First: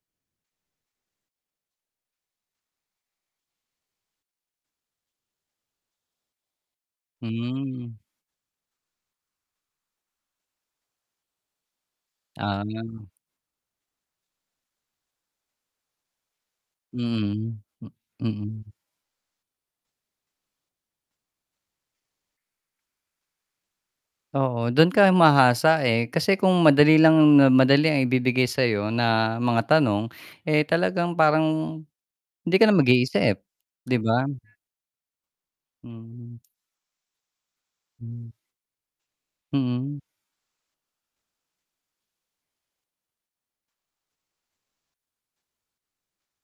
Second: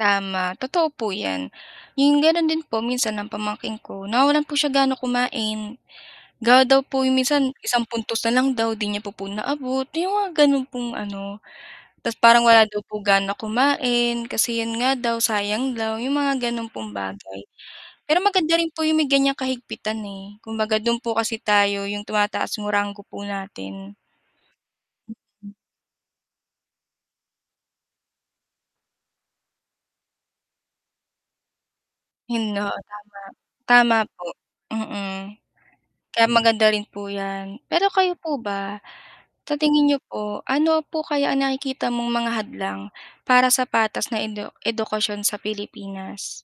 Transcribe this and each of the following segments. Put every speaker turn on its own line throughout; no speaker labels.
Tama, totoo po 'yan. 'Yong gano'n din po minsan ang pamangkin ko nawawalan po siya gana kumain, gawa daw po 'yong minsan isang
Hmm.
puntos na lang daw 'di niya po po naabot 'yong mga gano'n pong ano. Ta's parang wala daw po
Ah.
gana kumain kasi 'yon nga daw sayang daw, 'yong mga gano'n pong bagay.
Mm, hmm,
Pero maganda
mm.
rin po yung may ganiyang kahigpitan, eh, kumbaga do'n po kasi tayo 'yong tumataas yung rango po natin.
Oo, dun ka
[unintelligible]
humahasa, eh. Kasi kung madali lang na madali ang ibibigay sayo na mga tanong. Eh, talagang parang
Yun
hindi ka na
oo,
mag-iisip,
tama.
'di
Tama
ba?
po, mm. Kaya
Hmm.
maganda rin po yan. Pero kayo
Hmm.
po ba sa tingin niyo
Mm.
po, ano po kaya ang nakikita mong mga hadlang para sa patas na edu edukasyon sa Pilipinas?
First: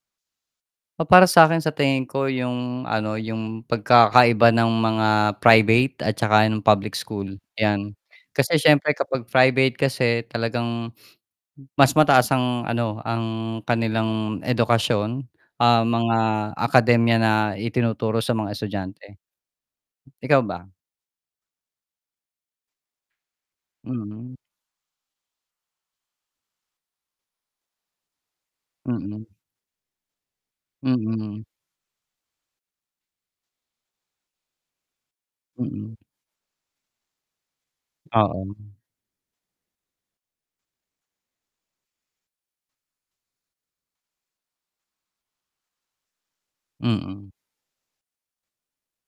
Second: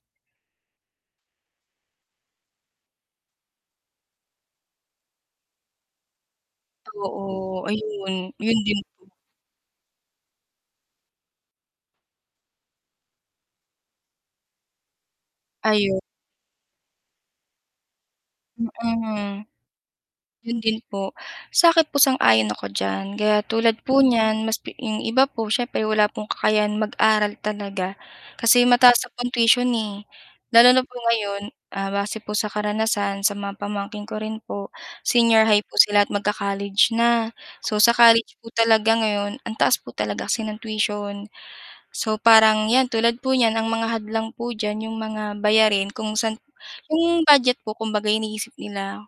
Ah, para sakin sa tingin ko yung ano, yung pagkakaiba ng mga private at saka ng public school,
Oo,
yan.
ayun. Yun
Kasi
din
siyempre
po.
kapag private kasi talagang, mas mataas ang ano, ang kanilang edukasyon, ah,
Ayun.
mga akademya na itinuturo sa mga estudyante.
Mm.
Ikaw
'Yon
ba?
din po, sakin po sang-ayon ako diyan, kaya tulad po
Mm.
niyan mas pi 'yong iba po siyempre wala pong kakayahan mag-aral talaga. Kasi mataas na
Mm.
po ang tuition, eh. Lalo na po ngayon,
Mm.
ah, base po sa karanasan sa mga pamangkin ko rin po- senior high po
Mm.
sila- at mag-ka-college na, so sa college po
Oo.
talaga ngayon ang taas po talaga kasi ng tuition. So parang 'yan, tulad po niyan ang mga hadlang po diyan 'yong mga bayarin kung saan 'yong
Mm.
budget po kumbaga iniisip nila.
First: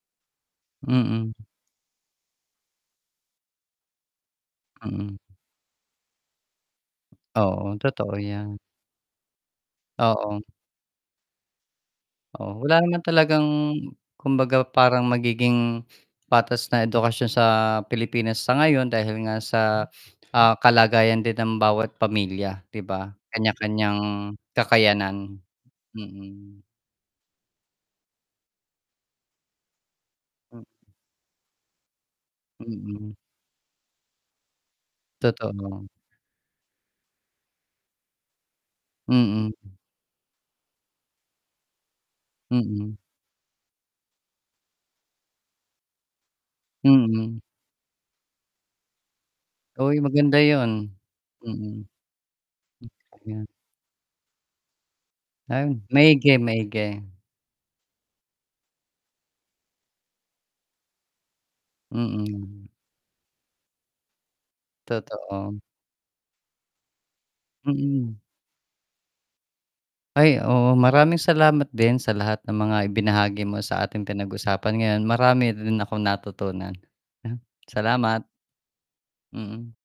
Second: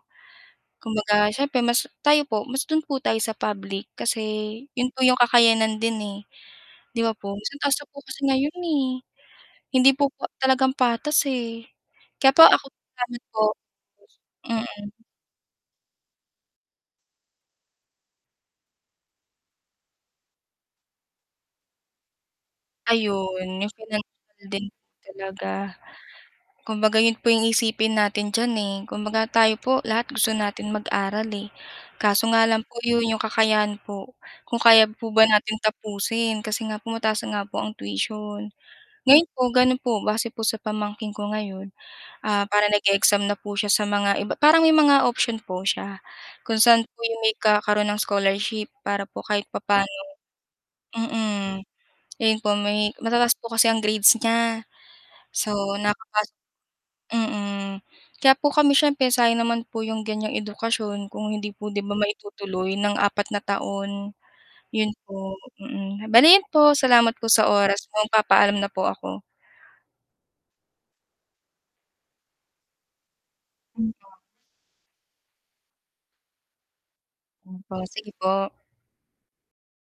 Mm.
Kumbaga siyempre mas tayo po mas do'n po tayo sa public kasi yun po yung
Mm.
kakayanan din, eh, 'di ba po? Sobrang
Oo,
taas na po
totoo
kasi ngayon,
yan.
eh, hindi po pa
Oo.
talagang patas, eh. Kaya po
Oo,
ako
wala naman
[unintelligible] po.
talagang kumbaga
Mm.
parang magiging patas na edukasyon sa Pilipinas sa ngayon dahil nga sa, ah, kalagayan din ng bawat pamilya 'di ba.
Ayun, yung
Kanya-kanyang
pinansyal din po
kakayanan,
talaga.
mm.
Kumbaga yun po yung iisipin natin diyan, eh, kumbaga tayo po lahat gusto
Hmm.
natin mag-aral, eh, kaso nga lang po 'yon
Mm.
'yong kakayahan po, kung kaya po ba natin
Totoo.
tapusin, kasi nga po mataas na nga po ang tuition. Ngayon po,
Mm.
ganon po, base po sa pamangkin ko ngayon, ah, parang
Mm.
nag-e-exam na po siya sa mga iba parang may mga option po siya kung saan po yung may
Mm.
kakaroon ng scholarship, para po kahit papaano
Uy, maganda yun,
mm.
mm.
Ayun po may
[unintelligible]
matataas
Yan.
po kasi ang grades niya, so
Ah,
nakapasok
maigi, maigi.
mm, kaya po kami siyempre sayang naman po yung ganiyang edukasyon kung hindi po 'di ba
Mm.
maitutuloy ng apat na taon. Yun po,
Totoo.
mm. Bale iyon po, salamat po sa oras
Mm.
magpapaalam na po ako.
Ay, oo maraming salamat din sa lahat ng mga ibinahagi mo sa ating
[unintelligible]
pinag-usapan ngayon, marami rin akong natutunan.
Opo, sige
Salamat.
po.
Mm.